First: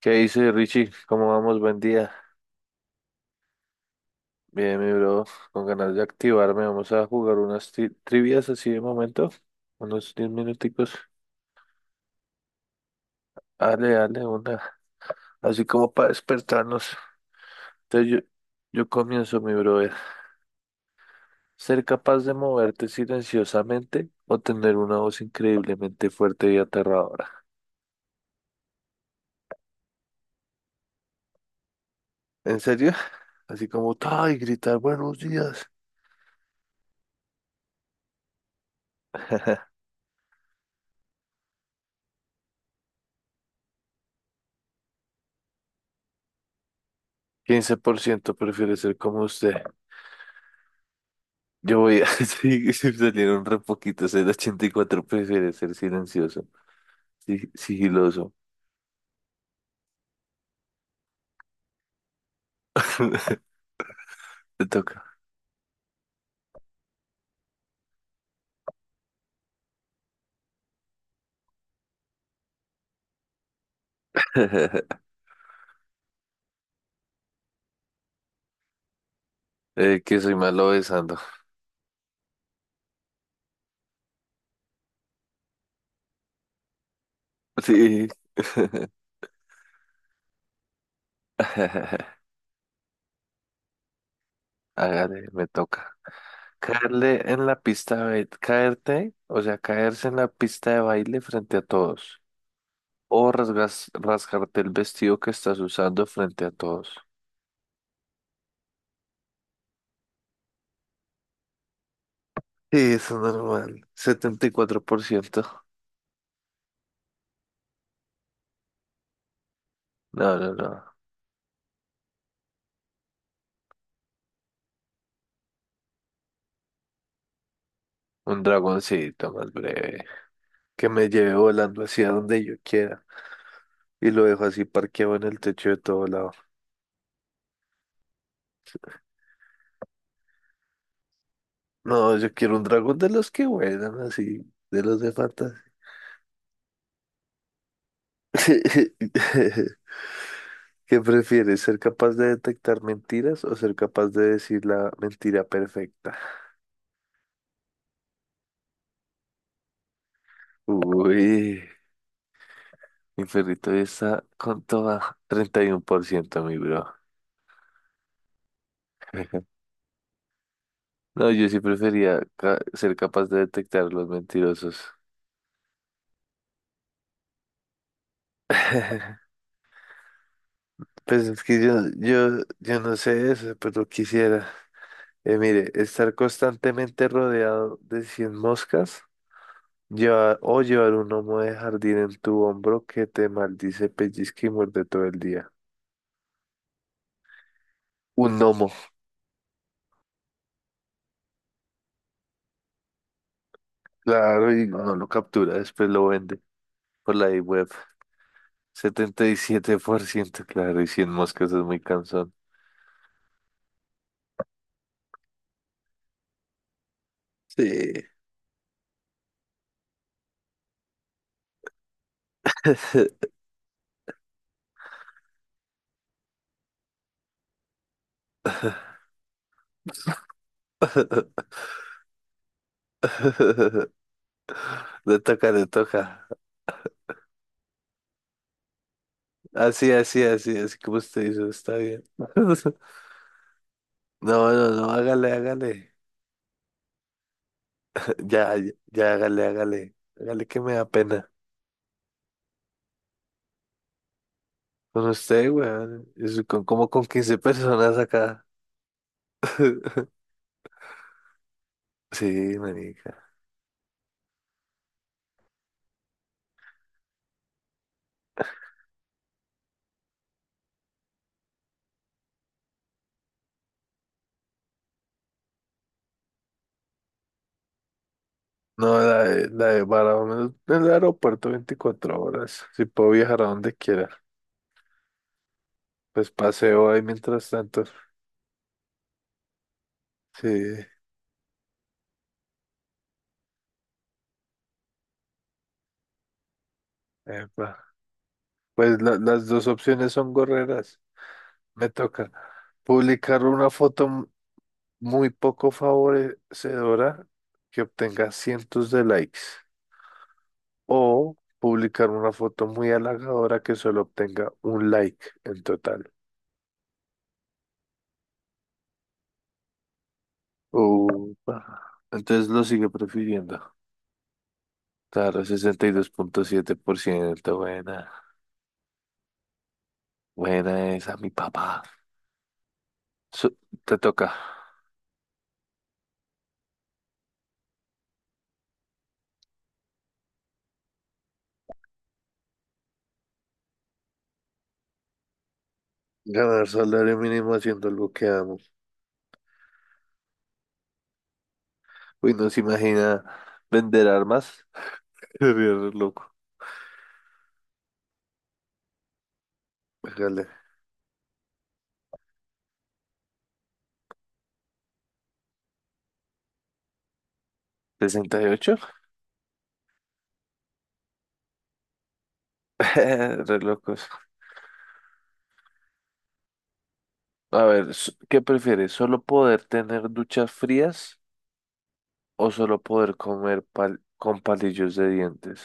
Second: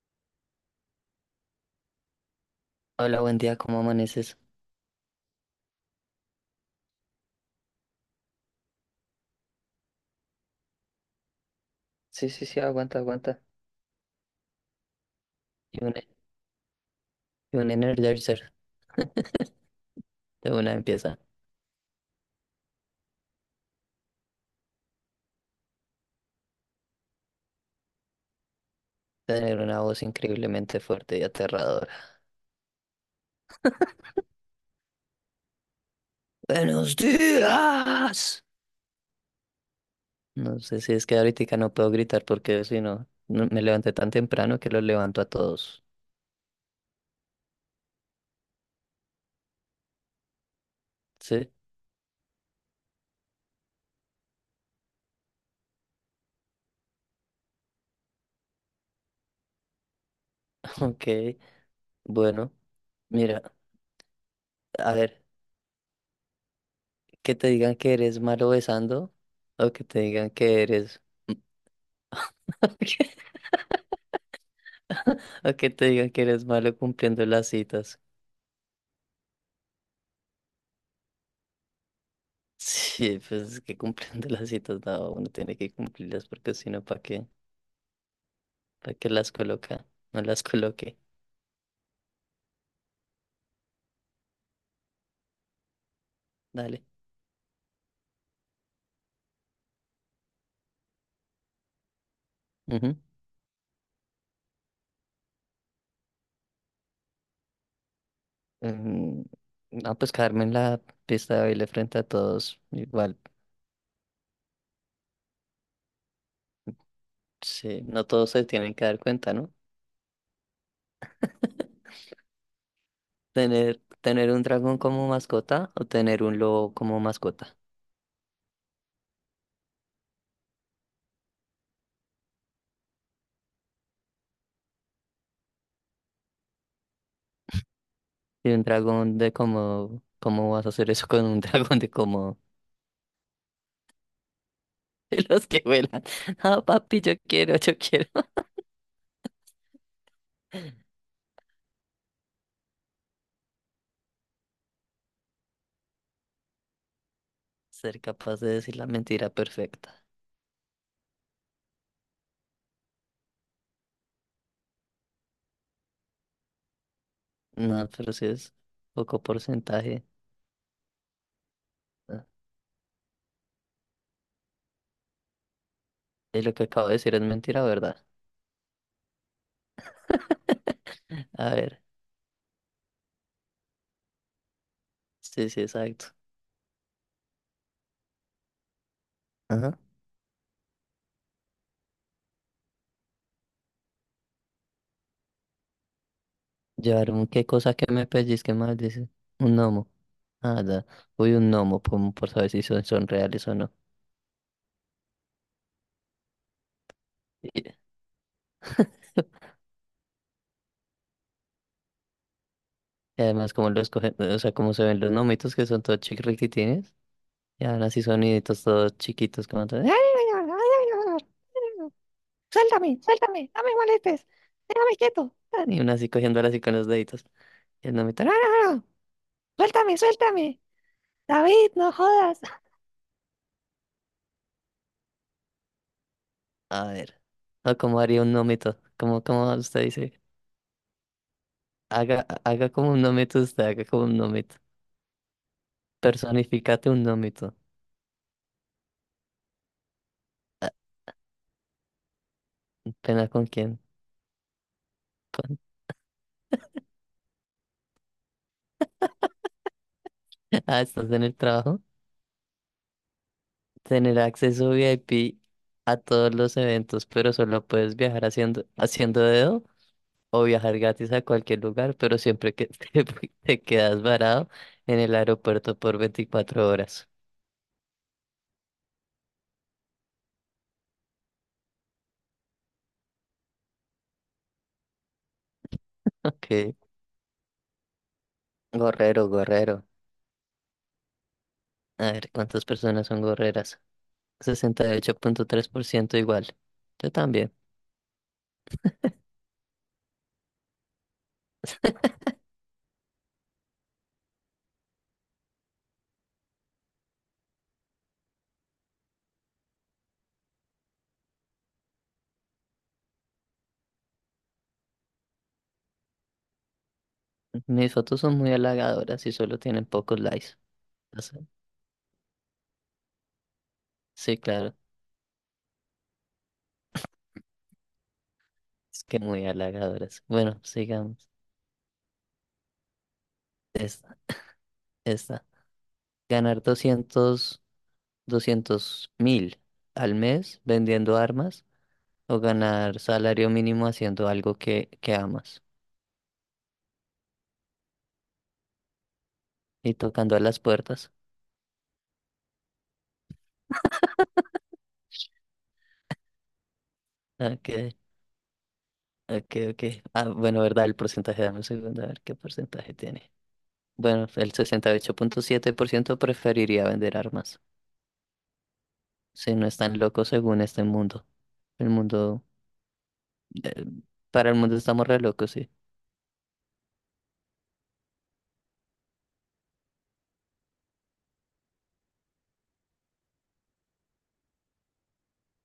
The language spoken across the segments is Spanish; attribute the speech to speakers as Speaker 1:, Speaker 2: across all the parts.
Speaker 1: ¿Qué dice Richie? ¿Cómo vamos? Buen día.
Speaker 2: Hola, buen día, ¿cómo amaneces?
Speaker 1: Bien, mi bro, con ganas de activarme. Vamos a jugar unas trivias así de momento, unos 10 minuticos.
Speaker 2: Sí, sí, sí, aguanta, aguanta.
Speaker 1: Dale, dale, una. Así
Speaker 2: Y
Speaker 1: como
Speaker 2: un,
Speaker 1: para despertarnos.
Speaker 2: y un
Speaker 1: Entonces yo,
Speaker 2: Energizer
Speaker 1: yo comienzo, mi brother.
Speaker 2: de una empieza a
Speaker 1: Ser capaz de moverte silenciosamente o tener una voz increíblemente fuerte y aterradora.
Speaker 2: tener una voz increíblemente fuerte y aterradora.
Speaker 1: ¿En serio? Así como, ¡ay! Gritar buenos días.
Speaker 2: ¡Buenos días! No sé si es que ahorita no puedo gritar porque si no, me levanté tan temprano que los levanto a todos.
Speaker 1: 15% prefiere ser como usted.
Speaker 2: ¿Sí?
Speaker 1: Yo voy a sí, salieron re poquitos, el 84 prefiere ser silencioso, sí, sigiloso.
Speaker 2: Ok, bueno, mira,
Speaker 1: Te
Speaker 2: a
Speaker 1: toca.
Speaker 2: ver, que te digan que eres malo besando o que te digan que eres... o que te digan que eres malo cumpliendo las citas.
Speaker 1: Que soy malo besando.
Speaker 2: Sí, pues es que cumpliendo las citas, no, uno tiene que cumplirlas porque si no, ¿para qué?
Speaker 1: Sí.
Speaker 2: ¿Para qué las coloca? No las coloque.
Speaker 1: Hágale, me toca.
Speaker 2: Dale.
Speaker 1: Caerle en la pista de baile, caerte, o sea, caerse en la pista de baile frente a todos.
Speaker 2: Ujú.
Speaker 1: O rasgarte el vestido que estás usando frente a todos.
Speaker 2: Em, no, pues quedarme en la pista de baile frente a todos,
Speaker 1: Sí, eso
Speaker 2: igual,
Speaker 1: es normal. 74%.
Speaker 2: sí, no todos se tienen que dar cuenta, ¿no?
Speaker 1: No, no, no.
Speaker 2: Tener un dragón como mascota o tener un lobo como mascota.
Speaker 1: Un dragoncito más breve, que me lleve volando hacia donde yo quiera y lo dejo así parqueado en el techo de todo lado.
Speaker 2: Y un dragón de como, ¿cómo vas a hacer eso con un dragón de
Speaker 1: No, yo
Speaker 2: como
Speaker 1: quiero un dragón de los que vuelan así, de los de
Speaker 2: de los
Speaker 1: fantasía.
Speaker 2: que vuelan? Ah, papi, yo quiero, yo quiero.
Speaker 1: ¿Qué prefieres, ser capaz de detectar mentiras o ser capaz de decir la mentira perfecta?
Speaker 2: Ser capaz de decir la mentira perfecta.
Speaker 1: Uy, mi perrito ya está con toda 31%, mi bro.
Speaker 2: No, pero si es poco porcentaje.
Speaker 1: No, yo sí prefería
Speaker 2: Ah,
Speaker 1: ser capaz de detectar los mentirosos.
Speaker 2: y lo que acabo de decir es mentira, ¿verdad?
Speaker 1: Pues es
Speaker 2: A
Speaker 1: que
Speaker 2: ver,
Speaker 1: yo no sé eso, pero quisiera.
Speaker 2: sí, sí,
Speaker 1: Mire,
Speaker 2: exacto.
Speaker 1: estar constantemente rodeado de 100 moscas,
Speaker 2: Ajá.
Speaker 1: o llevar un gnomo de jardín en tu hombro que te maldice, pellizca y muerde todo el día.
Speaker 2: Llevar un qué cosa que me
Speaker 1: Un
Speaker 2: pellizque
Speaker 1: gnomo,
Speaker 2: mal, dice. Un gnomo. Ah, da. Uy, un gnomo, por saber si son reales o no.
Speaker 1: claro, y no lo captura, después lo vende por la web. Setenta y siete por ciento, claro, y cien moscas es muy cansón.
Speaker 2: Y además, como los cogen, o sea, como se ven los gnomitos que son todos chiquitines. Y ahora
Speaker 1: Sí.
Speaker 2: así soniditos todos chiquitos, como todo, suéltame, suéltame, no me molestes, déjame quieto. Y una así cogiéndola así con los deditos. Y el nomito, no, no, no, suéltame, suéltame, David, no jodas.
Speaker 1: Le toca, le toca.
Speaker 2: A ver, o como haría un nómito, como usted
Speaker 1: Así,
Speaker 2: dice,
Speaker 1: así, así, así como usted hizo, está bien.
Speaker 2: haga, haga como un nómito usted, haga como un
Speaker 1: No,
Speaker 2: nómito,
Speaker 1: no, no, hágale, hágale.
Speaker 2: personificate un nómito.
Speaker 1: Ya, ya, ya, hágale, hágale. Hágale que
Speaker 2: Ah,
Speaker 1: me da pena.
Speaker 2: ¿pena con quién?
Speaker 1: Con usted,
Speaker 2: Con-
Speaker 1: weón. Es como con 15 personas acá.
Speaker 2: Ah, estás en el trabajo.
Speaker 1: Sí, marica.
Speaker 2: Tener acceso VIP a todos los eventos, pero solo puedes viajar haciendo dedo. O viajar gratis a cualquier lugar, pero siempre que te, te quedas varado en el aeropuerto por 24 horas.
Speaker 1: No, la de menos en el aeropuerto 24 horas. Si puedo viajar a donde quiera. Pues
Speaker 2: Ok.
Speaker 1: paseo ahí mientras tanto.
Speaker 2: Gorrero, gorrero.
Speaker 1: Sí,
Speaker 2: A ver, ¿cuántas personas son gorreras? 68,3% igual. Yo también.
Speaker 1: epa. Pues las dos opciones son gorreras. Me toca publicar una foto muy poco favorecedora que obtenga cientos de likes o publicar una foto muy halagadora que solo obtenga un like en total.
Speaker 2: Mis fotos son muy halagadoras y solo tienen pocos likes. O sea,
Speaker 1: Upa. Entonces lo sigue prefiriendo.
Speaker 2: sí, claro.
Speaker 1: Claro, sesenta y dos punto siete por ciento. Buena,
Speaker 2: Es que muy halagadoras. Bueno,
Speaker 1: buena esa,
Speaker 2: sigamos.
Speaker 1: mi papá. Su- te
Speaker 2: Esta,
Speaker 1: toca
Speaker 2: esta. Ganar doscientos mil al mes vendiendo armas o ganar salario mínimo haciendo algo que amas
Speaker 1: ganar salario mínimo haciendo algo que amo.
Speaker 2: y tocando a las puertas.
Speaker 1: Uy, no se imagina vender armas. Sería re loco.
Speaker 2: Ok, ok, ok. Ah,
Speaker 1: Hágale.
Speaker 2: bueno, ¿verdad? El porcentaje, dame un segundo, a ver qué porcentaje tiene. Bueno, el 68,7% preferiría vender armas.
Speaker 1: ¿Sesenta y ocho?
Speaker 2: Si no están locos según este mundo. El mundo,
Speaker 1: Re
Speaker 2: eh,
Speaker 1: locos.
Speaker 2: para el mundo estamos re locos, sí.
Speaker 1: A ver, ¿qué prefieres? ¿Solo poder tener duchas frías o solo poder comer con palillos de dientes?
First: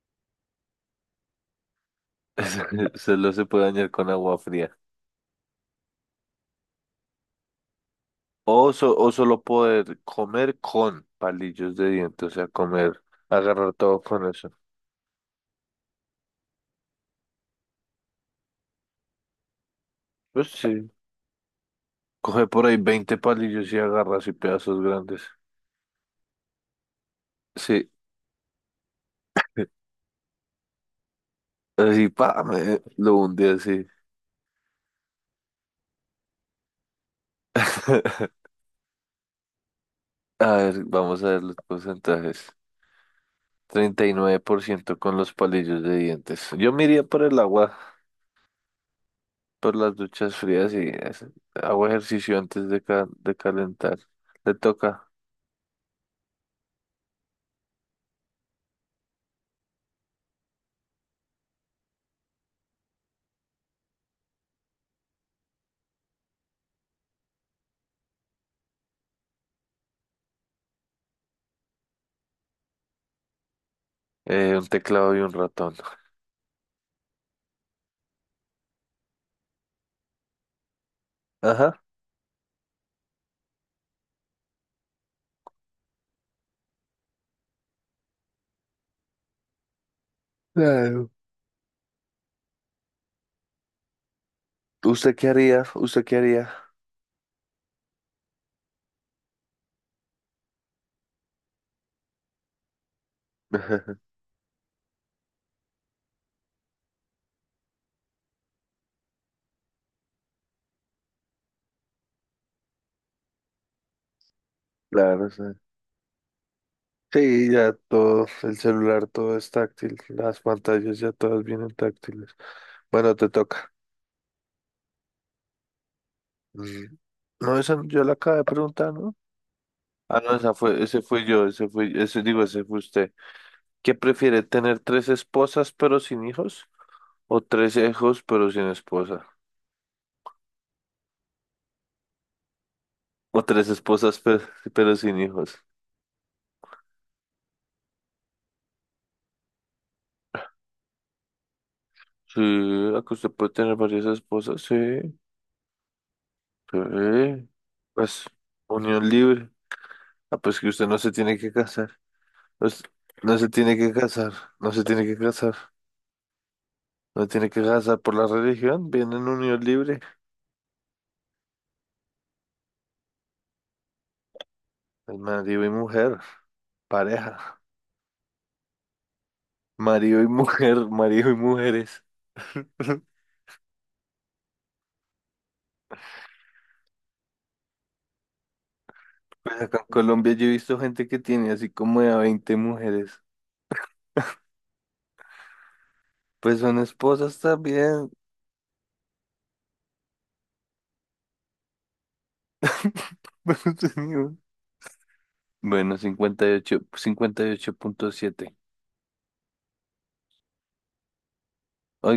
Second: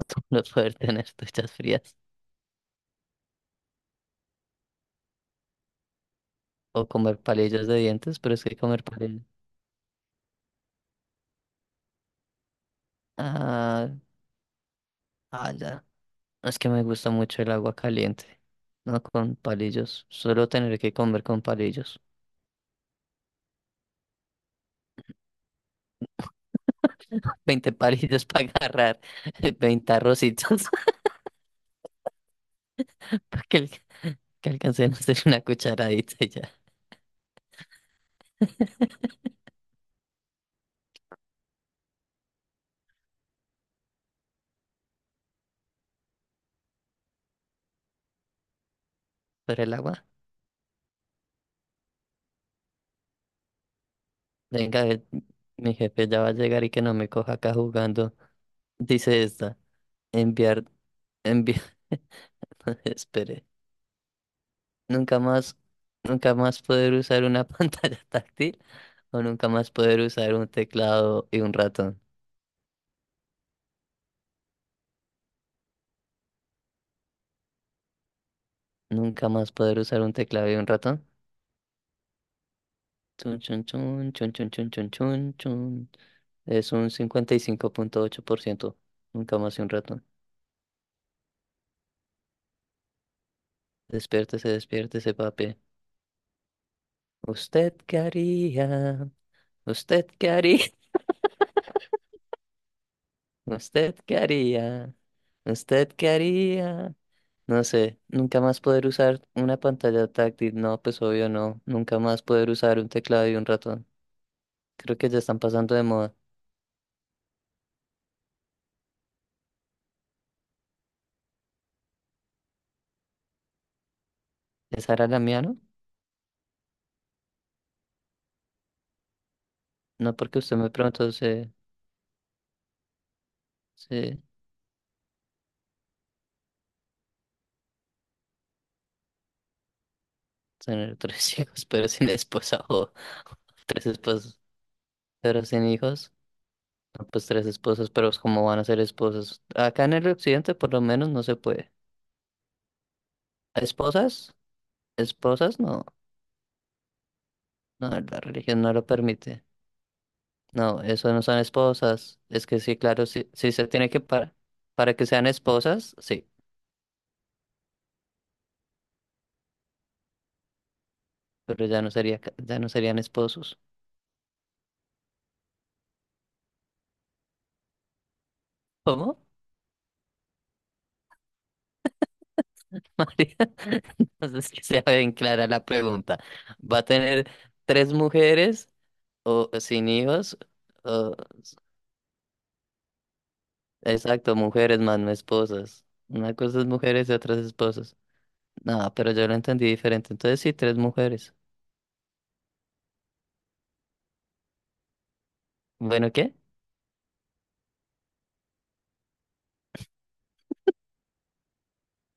Speaker 2: No poder tener duchas frías
Speaker 1: Solo se puede dañar con agua fría.
Speaker 2: o comer palillos de dientes, pero es que
Speaker 1: O,
Speaker 2: comer
Speaker 1: o
Speaker 2: palillos.
Speaker 1: solo poder comer con palillos de dientes, o sea, comer, agarrar
Speaker 2: Ah,
Speaker 1: todo con eso.
Speaker 2: ah, ya. Es que me gusta mucho el agua caliente, no con palillos.
Speaker 1: Pues
Speaker 2: Solo tener
Speaker 1: sí,
Speaker 2: que comer con palillos.
Speaker 1: coge por ahí 20 palillos y agarras y pedazos grandes.
Speaker 2: Veinte
Speaker 1: Sí,
Speaker 2: palillos para agarrar 20 arrocitos
Speaker 1: así, pa, me lo
Speaker 2: para
Speaker 1: hundí
Speaker 2: que,
Speaker 1: así.
Speaker 2: que alcancen a hacer una cucharadita y ya.
Speaker 1: A ver, vamos a ver los porcentajes. 39% con los palillos de dientes. Yo me iría por el agua,
Speaker 2: Pero el
Speaker 1: por las
Speaker 2: agua,
Speaker 1: duchas frías y hago ejercicio antes de, de calentar. Le
Speaker 2: venga,
Speaker 1: toca
Speaker 2: mi jefe ya va a llegar y que no me coja acá jugando. Dice esta, enviar, enviar, espere, nunca más, nunca más poder usar una pantalla táctil o nunca más poder usar un teclado y un ratón.
Speaker 1: un teclado y un ratón.
Speaker 2: Nunca más poder usar un teclado y un ratón.
Speaker 1: Ajá.
Speaker 2: Chun, chun, chun, chun, chun, chun, chun, chun, chun. Es un 55,8%. Nunca más y un ratón.
Speaker 1: Claro.
Speaker 2: Despiértese, despiértese,
Speaker 1: ¿Usted qué
Speaker 2: papi.
Speaker 1: haría? ¿Usted qué haría?
Speaker 2: ¿Usted qué haría? ¿Usted qué haría? ¿Usted qué haría? ¿Usted qué haría? No sé, nunca más poder usar una pantalla táctil. No, pues obvio no. Nunca más poder usar un teclado y un ratón. Creo que ya
Speaker 1: Claro,
Speaker 2: están
Speaker 1: sí.
Speaker 2: pasando de moda.
Speaker 1: Sí, ya todo, el celular todo es táctil, las pantallas ya todas vienen táctiles. Bueno, te toca.
Speaker 2: ¿Esa era la mía, no?
Speaker 1: Mm. No, esa yo la acabo de preguntar, ¿no?
Speaker 2: No,
Speaker 1: Ah, no,
Speaker 2: porque
Speaker 1: esa
Speaker 2: usted me
Speaker 1: fue, ese
Speaker 2: preguntó,
Speaker 1: fui yo, ese fui, ese digo, ese fue usted. ¿Qué
Speaker 2: se...
Speaker 1: prefiere, tener tres esposas pero sin hijos? ¿O tres hijos pero sin esposa?
Speaker 2: Tener tres hijos, pero sin esposa o
Speaker 1: ¿O tres
Speaker 2: tres
Speaker 1: esposas
Speaker 2: esposas,
Speaker 1: pero sin
Speaker 2: pero
Speaker 1: hijos?
Speaker 2: sin hijos, no, pues tres esposas, pero ¿cómo van a ser esposas? Acá en el occidente por lo menos no se puede.
Speaker 1: Sí, la que usted puede tener varias
Speaker 2: ¿Esposas?
Speaker 1: esposas, sí.
Speaker 2: ¿Esposas? No,
Speaker 1: Sí.
Speaker 2: no, la
Speaker 1: Pues,
Speaker 2: religión no lo
Speaker 1: unión
Speaker 2: permite.
Speaker 1: libre. Ah, pues que
Speaker 2: No,
Speaker 1: usted no se
Speaker 2: eso no
Speaker 1: tiene
Speaker 2: son
Speaker 1: que casar.
Speaker 2: esposas. Es que sí,
Speaker 1: Pues,
Speaker 2: claro, sí,
Speaker 1: no se
Speaker 2: sí se
Speaker 1: tiene
Speaker 2: tiene
Speaker 1: que
Speaker 2: que
Speaker 1: casar, no se
Speaker 2: para
Speaker 1: tiene
Speaker 2: que
Speaker 1: que
Speaker 2: sean
Speaker 1: casar.
Speaker 2: esposas, sí,
Speaker 1: No tiene que casar por la religión, viene en unión libre.
Speaker 2: pero ya no sería ya no serían esposos.
Speaker 1: Es marido y mujer, pareja.
Speaker 2: ¿Cómo?
Speaker 1: Marido y mujer, marido y mujeres.
Speaker 2: María, entonces que sea bien clara la pregunta. ¿Va a tener tres mujeres? O
Speaker 1: Acá en
Speaker 2: sin
Speaker 1: Colombia
Speaker 2: hijos,
Speaker 1: yo he visto gente
Speaker 2: o
Speaker 1: que tiene así como de a 20 mujeres.
Speaker 2: exacto, mujeres más no esposas. Una
Speaker 1: Pues
Speaker 2: cosa es
Speaker 1: son
Speaker 2: mujeres y otra
Speaker 1: esposas
Speaker 2: es esposas.
Speaker 1: también.
Speaker 2: No, pero yo lo entendí diferente. Entonces sí, tres mujeres.
Speaker 1: Pero tenía- Bueno,
Speaker 2: Bueno, ¿qué?
Speaker 1: 58, 58.7.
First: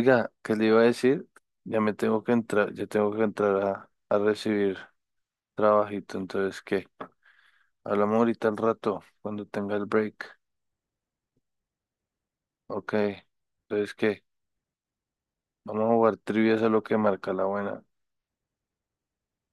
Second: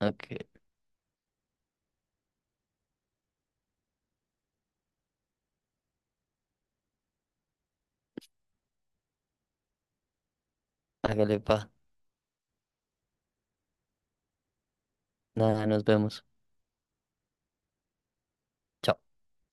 Speaker 2: Ok,
Speaker 1: ¿qué le iba a decir? Ya tengo que entrar a recibir trabajito. Entonces, ¿qué? Hablamos ahorita al rato, cuando tenga el break.
Speaker 2: hágale pa.
Speaker 1: Ok. Entonces, ¿qué?
Speaker 2: Nada,
Speaker 1: Vamos
Speaker 2: nos
Speaker 1: a jugar
Speaker 2: vemos.
Speaker 1: trivias a lo que marca la buena.
Speaker 2: Chao.